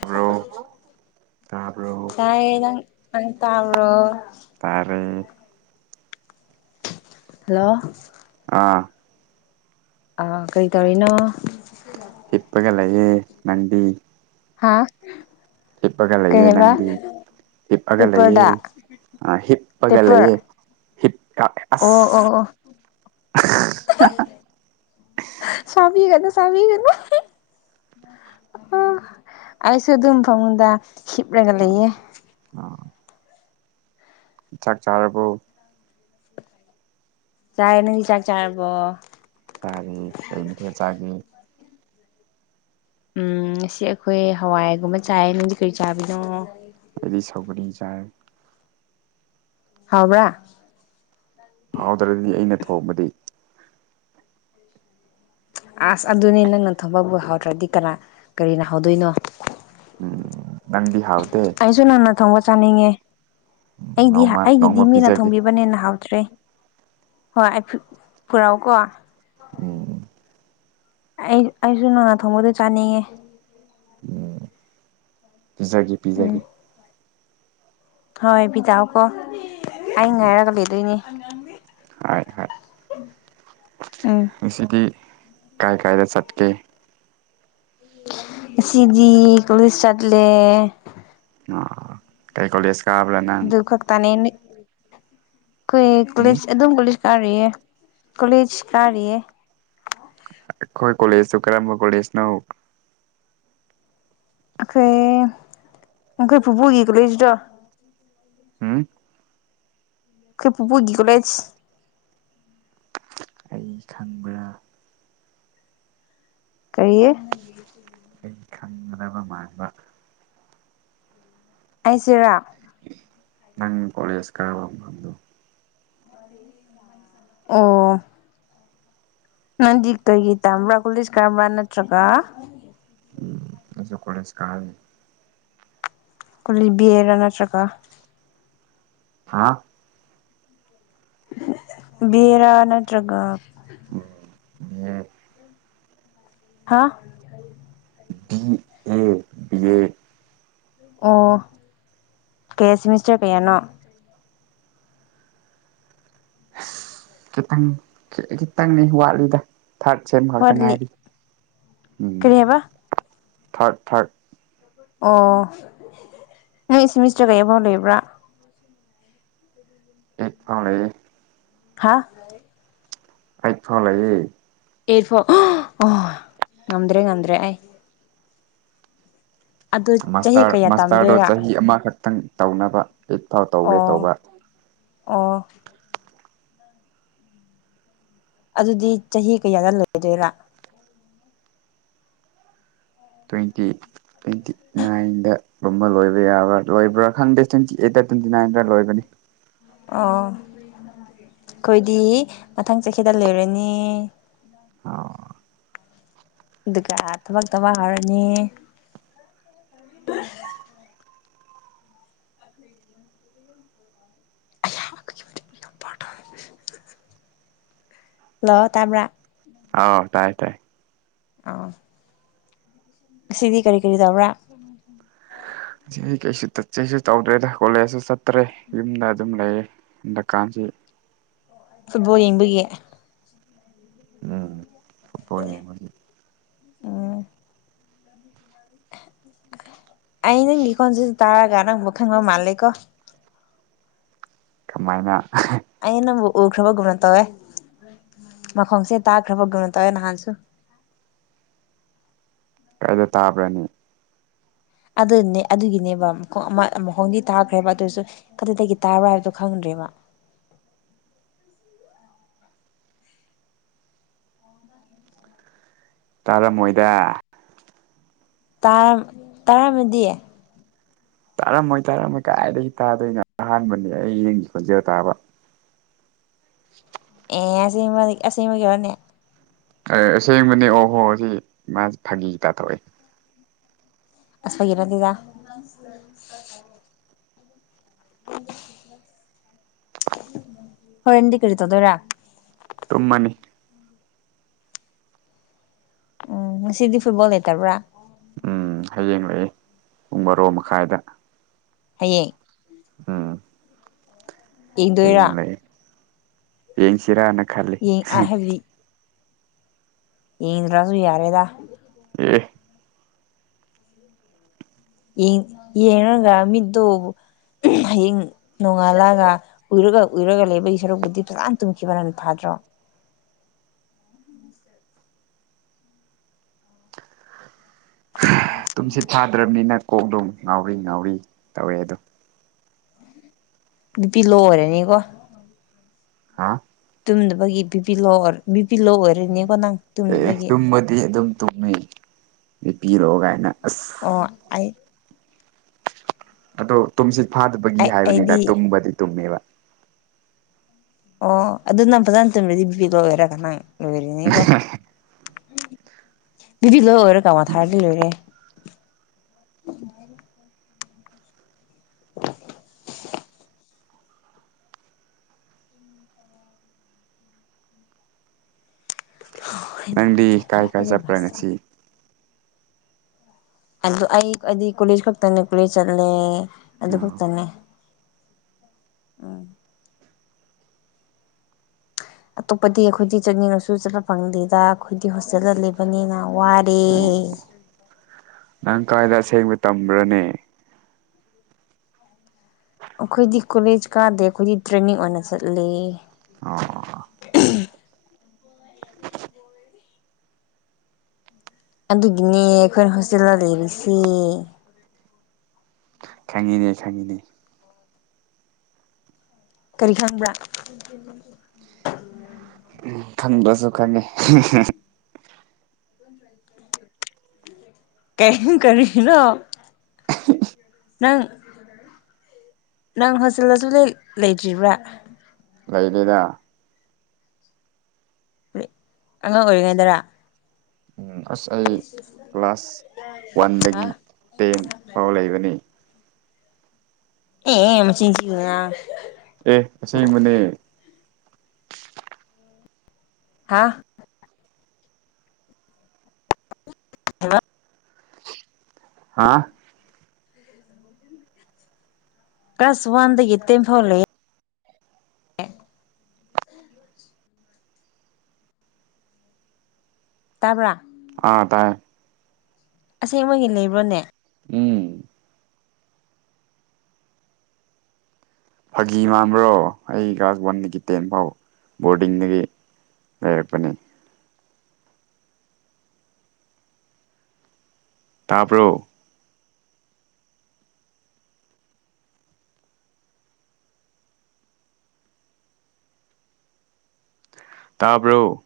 ꯇꯥꯕ꯭ꯔꯣ ꯇꯥꯕ꯭ꯔꯣ ꯇ ꯇꯥꯕ꯭ꯔꯣ ꯇꯥꯔꯦ ꯍꯜꯂꯣ ꯑꯥ ꯑꯥ ꯀꯩ ꯇꯧꯔꯤꯅꯣ ꯆꯄꯒ ꯂꯑꯦ ꯅꯗꯤ ꯍꯥꯥ ꯍꯤꯞꯄꯒ ꯂꯩꯑꯦ ꯅꯪꯗꯤ ꯍꯤꯞꯄꯒ ꯂꯩꯑ ꯄꯦꯄꯔꯗ ꯍꯤꯞꯄꯒ ꯄꯦꯄꯔ ꯂꯩꯑ ꯍꯤꯠꯀ ꯑꯣ ꯑꯣ ꯑꯣ ꯁꯧꯕꯤꯒꯥꯅꯣ ꯁꯧꯕꯤꯒꯥꯅꯣ ꯎꯝ ꯎ ꯑꯩꯁꯨ ꯑꯗꯨꯝ ꯐꯃꯨꯡꯗ ꯍꯤꯞꯂꯒ ꯑꯥ ꯂꯩꯌꯦ ꯑꯥ ꯆꯥꯛ ꯆꯥꯔꯕ ꯆꯥꯏꯦ ꯅ ꯆꯥꯛ ꯆꯥꯔꯕꯣ ꯆꯔꯤ [unintelligible] ꯊꯦ ꯆꯒꯤ ꯎꯝ ꯉꯁꯤ ꯑꯩꯈꯣꯏ ꯍꯋꯥꯏꯒꯨꯝꯕ ꯆꯥꯏ ꯅꯪꯗꯤ ꯀꯔꯤ ꯆꯥꯕꯤꯅꯣ ꯑꯦꯗꯤ ꯁꯒꯔꯤ ꯆꯥꯏ ꯍꯥꯎꯕ꯭ꯔꯥ ꯍꯥꯎꯗ꯭ꯔꯗꯤ ꯑꯩꯅꯥ ꯊꯣꯡꯕꯗꯤ ꯑꯁ ꯑꯗꯨꯅꯤ ꯅꯪꯅꯥ ꯊꯣꯝꯕꯕꯨ ꯍꯧꯎꯗ꯭ꯔꯗꯤ ꯀꯅꯥ ꯀꯔꯤꯅ ꯍꯧꯗꯣꯏꯅꯣ ꯎꯝ ꯅꯪꯗꯤ ꯍꯥꯎꯗꯦ ꯁꯨꯨꯅꯅ ꯊꯣꯉꯣ ꯆꯥꯅꯤꯡꯉꯦ ꯑꯩꯗꯤ ꯅꯣꯡꯃ ꯅꯣꯡꯃ ꯑꯩꯒꯤꯗꯤ ꯃꯤꯅ ꯄꯤꯖꯒꯦ ꯊꯣꯡꯕꯤꯕꯅꯦꯅ ꯍꯥꯎꯇ꯭ꯔꯦ ꯍꯣꯏ ꯑꯩ ꯄꯨꯔꯛ ꯎꯀꯣ ꯑꯣ ꯑꯣ ꯑꯩ ꯑꯩꯁꯨ ꯅꯣꯡꯅꯥ ꯊꯣꯡꯕꯗꯣ ꯆꯥꯅꯤꯡꯉꯦ ꯎꯝ ꯄꯤꯖꯥꯒꯦ ꯄꯤꯖꯥꯒꯦ ꯎꯝ ꯍꯣꯏ ꯕꯤꯤꯗꯥꯎꯀꯣ ꯑꯩ ꯉꯥꯏꯔꯒ ꯂꯩꯗꯣꯏꯅꯦ ꯍꯥꯏ ꯍꯥꯏ ꯎꯝ ꯉꯁꯤꯗꯤ ꯀꯥꯏ ꯀꯥꯏꯗ ꯆꯠꯀꯦ ꯁꯤꯗꯤ ꯀꯂꯤꯁ ꯆꯠꯂꯦ ꯑꯣ ꯀꯥꯏ ꯀꯣꯂꯦꯖ ꯀꯥꯕ꯭ꯔꯥ ꯅꯪ ꯑꯗꯨ ꯈꯛꯇꯅꯦ ꯀꯈꯣꯏ ꯎꯝ ꯀꯁ ꯑꯗꯨꯝ ꯀꯂꯤ ꯀꯥꯔꯤꯦ ꯀꯣꯂꯦꯖ ꯀꯥꯔꯤ ꯑꯩꯈꯣꯏ ꯀꯣꯂꯦꯖꯇꯨ ꯀꯔꯝꯕ ꯀꯣꯂꯦꯖꯅꯣ ꯑꯩꯈꯣꯏ ꯑꯩꯈꯣꯏ ꯐꯨꯕꯣꯒꯤ ꯒꯂꯣꯏꯁꯤꯗꯣ ꯎꯝ ꯑꯩꯣꯏ ꯄꯄꯨꯒꯤ ꯀꯣꯖ ꯑꯩ ꯈꯪꯕ꯭ꯔꯥ ꯀꯔꯤꯌꯦ ꯑꯩ ꯈꯪꯒꯗꯕ ꯃꯥꯟꯕ ꯑꯩꯖꯔꯥ ꯅꯪ ꯀꯣꯂꯦꯖ ꯈꯥꯕ ꯃꯥꯐꯝ ꯗꯣ ꯑ ꯅꯟꯗꯤ ꯀꯣꯏꯒꯤ ꯇꯝꯕ꯭ꯔꯥ ꯀꯨꯂꯁ ꯀꯥꯝꯕ꯭ꯔꯥ ꯅꯠꯇ꯭ꯔꯒ ꯎꯝ ꯑꯩꯁꯨ ꯀꯣꯂꯦꯖ ꯀꯔꯥꯅꯤ ꯀꯨꯂꯤꯕꯤꯦꯔ ꯅꯠꯇ꯭ꯔꯒ ꯍꯥ ꯕꯦꯔꯥ ꯅꯠꯇ꯭ꯔꯒ ꯑꯣ ꯎꯝ [unintelligible] ꯍꯥꯥ ꯎꯝ ꯎꯝ ꯑꯣ ꯀꯌꯥ ꯁꯦꯃꯦꯁꯇꯔ ꯀꯌꯥꯅꯣ ꯈꯤꯇꯪ ꯈꯤꯇꯪꯅꯤ ꯋꯥꯠꯂꯤꯗꯣ ꯊꯥꯔꯠ ꯁꯦꯝ ꯈꯛꯇ ꯋꯥꯠꯂꯤ ꯉꯥꯏꯔꯤ ꯎꯝ ꯀꯔꯤ ꯍꯥꯏꯕ ꯊꯥꯔꯠ ꯊꯥꯔꯠ ꯑꯣ ꯅꯪ ꯏꯁꯤ ꯃꯤꯁꯇꯔꯒꯩꯕꯥꯎ ꯂꯩꯕ꯭ꯔꯥ [inaudible] ꯎꯝ [unintelligible] ꯑꯦ ꯐ ꯂꯩꯌꯦ ꯊꯥ ꯑꯥꯏ ꯐ ꯂꯩꯌꯦ ꯏꯔꯐꯣ ꯑꯣ ꯉꯝꯗ꯭ꯔꯦ ꯉꯝꯗ꯭ꯔꯦ ꯑꯩ ꯑꯗꯨ ꯆꯍꯤ ꯃꯥꯁꯇꯔ ꯀꯌꯥ ꯃꯥꯁꯇꯔꯗꯣ ꯇꯝꯗꯣꯏꯔꯥ ꯆꯍꯤ ꯑꯃꯈꯛꯇꯪ ꯇꯧꯅꯕ ꯑꯩꯠ ꯐꯥꯎ ꯇꯧꯒꯦ ꯇꯧꯕ ꯑ ꯑꯗꯨꯗꯤ ꯆꯍꯤ ꯀꯌꯥꯗ ꯂꯩꯗꯣꯏꯔꯥ ꯇ꯭ꯋꯦꯟꯇꯤ ꯇ꯭ꯋꯦꯟꯇꯤ ꯅꯥꯏꯟꯗ ꯨꯝꯕ ꯂꯣꯏꯕ ꯌꯥꯕ꯭ꯔꯥ ꯂꯣꯏꯕ꯭ꯔꯥ ꯈꯪꯗꯦ ꯇ꯭ꯋꯦꯟꯇꯤ ꯑꯩꯠꯇ ꯇ꯭ꯋꯦꯟꯇꯤ ꯅꯥꯏꯟꯗ ꯂꯣꯏꯕꯅꯤ ꯑꯣ ꯑꯩꯈꯣꯏꯗꯤ ꯃꯊꯪ ꯆꯍꯤꯗ ꯂꯩꯔꯅꯤ ꯍꯧ ꯑꯗꯨꯒ ꯊꯕꯛꯇ ꯋꯥ ꯍꯧꯔꯅꯤ ꯑꯜ ꯍꯥ ꯌ ꯄꯥꯇꯣꯏ ꯍꯜꯂꯣ ꯇꯥꯕ꯭ꯔ ꯍꯧ ꯇꯥꯏ ꯇꯥꯏꯌꯦ ꯑꯣ ꯉꯥꯁꯤꯗꯤ ꯀꯔꯤ ꯀꯔꯤ ꯇꯧꯕ꯭ꯔꯥ ꯑꯁꯤ ꯑꯩ ꯀꯩꯁꯨ ꯆꯠꯆꯦꯁꯨ ꯇꯧꯗ꯭ꯔꯦꯗ ꯀꯣꯂꯦꯖꯁꯨ ꯆꯠꯇ꯭ꯔꯦ ꯌꯨꯝꯗ ꯑꯗꯨꯝ ꯂꯩꯔꯦ ꯍꯟꯗꯛ ꯀꯥꯟꯁꯤ ꯐꯨꯠꯕꯣꯜ ꯌꯦꯡꯕꯒꯤ ꯎꯝ ꯐꯨꯠꯄꯣꯜ ꯌꯦꯡꯕꯥ ꯒꯤ꯫ ꯎ ꯦ [unintelligible] ꯑꯩ ꯅꯪꯒꯤ ꯈꯣꯟꯖꯦꯜ ꯁꯤ ꯇꯥꯔꯒ ꯅꯪꯕꯨ ꯈꯪꯕ ꯃꯥꯜꯂꯦꯀꯣ ꯀꯃꯥꯏꯅꯥ ꯑꯩ ꯅꯪꯕꯨ ꯎꯈ꯭ꯔꯕꯒꯨꯝꯅ ꯇꯧꯋꯦ ꯃꯈꯣꯡꯁꯦ ꯇꯥꯈ꯭ꯔꯕꯒꯨꯝꯅ ꯇꯧꯋꯦ ꯅꯍꯥꯟꯁꯨ ꯀꯥꯏꯗ ꯇꯥꯕ꯭ꯔꯅꯤ ꯑꯗꯨꯅꯦ ꯑꯗꯨꯒꯤꯅꯦꯕ ꯃꯈꯣꯡꯗꯤ ꯊꯥꯈ꯭ꯔꯦꯕ ꯑꯗꯨꯁꯨ ꯑꯗꯨꯗꯒꯤ ꯇ꯭ꯕꯔꯥ ꯍꯥꯏꯕꯥꯗꯣ ꯈꯪꯗ꯭ꯔꯦꯕ ꯃꯥ [unintelligible] ꯇꯥꯔꯝꯃꯣꯏꯗ ꯇꯝ ꯇꯥꯔꯝ ꯃꯗꯤ ꯇꯥꯔꯝꯃꯣꯏ ꯇꯥꯔꯝꯃꯣꯏ ꯀꯥꯏꯗꯒꯤ ꯇꯥꯗꯣꯏꯅꯣ ꯑꯍꯥꯟꯕꯅꯦ ꯑꯩ ꯅꯪꯒꯤ ꯈꯣꯟꯖꯦꯜ ꯇꯥꯕ [inaudible] ꯑꯦ ꯑꯁꯤꯕ ꯑꯁꯤꯕ ꯒꯤꯔꯅꯦ ꯑꯁꯦꯡꯕꯅꯦ ꯑꯣꯍꯣ ꯁꯤ ꯃꯥꯁꯤ ꯐꯥꯒꯤ ꯇꯥꯊꯣꯛꯏꯦ ꯑꯁ ꯏꯔꯗꯤꯗ ꯁ ꯍꯣꯏꯗꯤ ꯀꯔꯤ ꯇꯗꯣꯏꯔꯥ ꯇꯨꯝꯃꯅꯤ ꯎꯝ ꯁꯤꯗꯤ ꯐꯨꯠꯕꯣꯜ ꯂꯩꯦꯇꯔꯕ꯭ꯔꯥ ꯎꯝ ꯍꯌꯦꯡꯡꯂꯛꯏ ꯄꯨꯡ ꯕꯥꯔꯣ ꯃꯈꯥꯏꯗ ꯍꯌꯦꯡ ꯑꯥ ꯍꯦ ꯌꯦꯡꯗꯣꯏꯔꯥ ꯌꯦꯡꯡꯁꯤꯔꯥꯅ ꯌꯦ ꯑꯍꯦꯕꯤ ꯏꯗ꯭ꯔꯁꯨꯏ ꯌꯥꯔꯦꯗ ꯎ ꯎꯝ ꯌꯦ ꯌꯦꯡꯒ ꯃꯤꯠꯇꯡ ꯅꯣꯡꯉꯥꯜꯂꯒ ꯎꯏꯔꯒ ꯎꯏꯔꯒ ꯂꯩꯕꯒꯤ ꯁꯔꯨꯛꯄꯨꯗꯤ ꯐꯖꯥꯟꯅ ꯇꯨꯝꯈꯤꯕ ꯅꯅ ꯐꯥꯗ꯭ꯔꯣ ꯇ ꯇꯨꯝꯁꯤꯠ ꯊꯥꯗ꯭ꯔꯕꯅꯤꯅ ꯀꯣꯛ ꯂꯣꯡ ꯉꯥꯎꯔꯤ ꯉꯥꯎꯔꯤ ꯇꯧꯔꯦ ꯑꯗꯣ ꯅꯨꯄꯤ ꯂꯣ ꯑꯣꯏꯔꯅꯤꯀꯣ ꯍꯧ ꯇꯨꯝꯅꯕꯒꯤ ꯕꯤꯄꯤ ꯂꯣꯔ ꯕꯤꯄꯤ ꯂꯣ ꯑꯣꯏꯔ ꯑꯦ ꯇꯨꯝꯕꯗꯤ ꯑꯗꯨꯝ ꯇꯨꯝꯃꯤꯄꯤꯤꯔꯛꯑꯣ ꯀꯥꯏꯅ ꯑꯁ ꯑꯣ ꯑꯩ ꯑꯗꯣ ꯇꯨꯝꯁꯤ ꯐꯥꯗꯕꯒꯤ ꯑꯩ ꯍꯥꯏꯕꯅꯤꯗ ꯑꯩꯗꯤ ꯇꯨꯝꯕꯗꯤ ꯇꯨꯝꯃꯦꯕ ꯑꯣ ꯑꯗꯨ ꯅꯪ ꯐꯖꯅ ꯇꯨꯝꯕꯤꯗꯤ ꯄꯕꯤ ꯂꯋꯔꯒ ꯅꯪ ꯂꯣꯏꯔꯤꯅꯤꯀꯣ ꯕꯤꯕꯤ ꯂꯣꯏ ꯑꯣꯏꯔꯣ ꯀꯃꯣ ꯊꯥꯔꯗꯤ ꯂꯣꯏꯔꯦ ꯎꯝ ꯅꯪꯗꯤ ꯀꯥꯏ ꯀꯥꯏ ꯆꯠꯄ꯭ꯔꯥ ꯉꯁꯤ ꯑꯗꯨ ꯑꯩ ꯍꯥꯏꯗꯤ ꯀꯣꯂꯦꯖ ꯈꯛꯇꯅꯦ ꯀꯣꯂꯦꯖ ꯆꯠꯂꯦ ꯑꯗꯨ ꯑꯣ ꯈꯛꯇꯅꯦ ꯎꯝ ꯑꯇꯣꯞꯄꯗꯤ ꯑꯩꯈꯣꯏꯗꯤ ꯆꯠꯅꯤꯡꯉꯁꯨ ꯆꯠꯄ ꯐꯪꯗꯦꯗ ꯑꯩꯈꯣꯏꯗꯤ ꯍꯣꯁꯇꯦꯜꯗ ꯂꯩꯕꯅꯤꯅ ꯋꯥꯔꯦ ꯑꯣ ꯅꯪ ꯀꯥꯏꯗ ꯑꯁꯦꯡꯕ ꯇꯝꯕ꯭ꯔꯅꯦ ꯐ ꯑꯩꯈꯣꯏꯗꯤ ꯀꯣꯂꯦꯖ ꯀꯥꯗꯦ ꯑꯩꯈꯣꯏꯗꯤ ꯇ꯭ꯔꯦꯟꯅꯤꯡ ꯑꯣꯏꯅ ꯆꯠꯂ ꯑꯣ ꯑꯗꯨꯒꯤꯅꯦ ꯑꯩꯈꯣꯏꯅ ꯍꯣꯁꯇꯦꯜꯗ ꯂꯩꯔꯤꯁꯤ ꯈꯪꯉꯤꯅꯦ ꯈꯪꯉꯤꯅꯦ ꯀꯔꯤ ꯈꯪꯕ꯭ꯔꯥ ꯈꯪꯕꯁꯨ ꯈꯪꯉꯦ ꯀꯝ ꯀꯔꯤꯅ ꯅꯪ ꯅꯪ ꯍꯣꯁꯦꯜꯗꯁꯨ ꯂꯩꯇ꯭ꯔꯤꯕ꯭ꯔꯥ ꯂꯩꯅꯤꯅ ꯑꯉꯥꯡ ꯑꯣꯏꯔꯤꯉꯩꯗꯔꯥ ꯎꯝ ꯑꯁ ꯑꯩ ꯀ꯭ꯂꯥꯁ ꯍꯥ ꯋꯥꯟꯗꯒꯤ ꯇꯦꯟ ꯐꯥꯎ ꯂꯩꯕꯅꯤ ꯑꯦ ꯃ ꯆꯤꯡꯁꯤ ꯑꯦ ꯉꯁꯥꯏ ꯃꯅꯦ ꯍꯥꯥ ꯍꯂꯣ ꯍꯥꯥ ꯍ ꯀ꯭ꯂ꯭ꯂꯁ ꯋꯥꯟꯗꯗꯒꯤ ꯇꯦꯝ ꯐꯥꯎꯜꯦ ꯇꯥꯕ꯭ꯔꯥ ꯑꯥ ꯇꯥꯏꯌꯦ ꯑꯁꯦꯡꯕ ꯂꯩꯕ꯭ꯔꯣꯅꯦ ꯎꯝ ꯐꯥꯒꯤ ꯃꯥꯟꯕ꯭ꯔꯣ ꯑꯩ ꯀ꯭ꯂꯥꯁ ꯋꯥꯟꯗꯒꯤ ꯇꯦꯟ ꯐꯥꯎ ꯕꯣꯔꯗꯤꯡꯗꯒꯤ ꯂꯩꯔꯛꯄꯅꯤ ꯇꯥꯄꯣ ꯇꯥꯕ꯭ꯔꯣ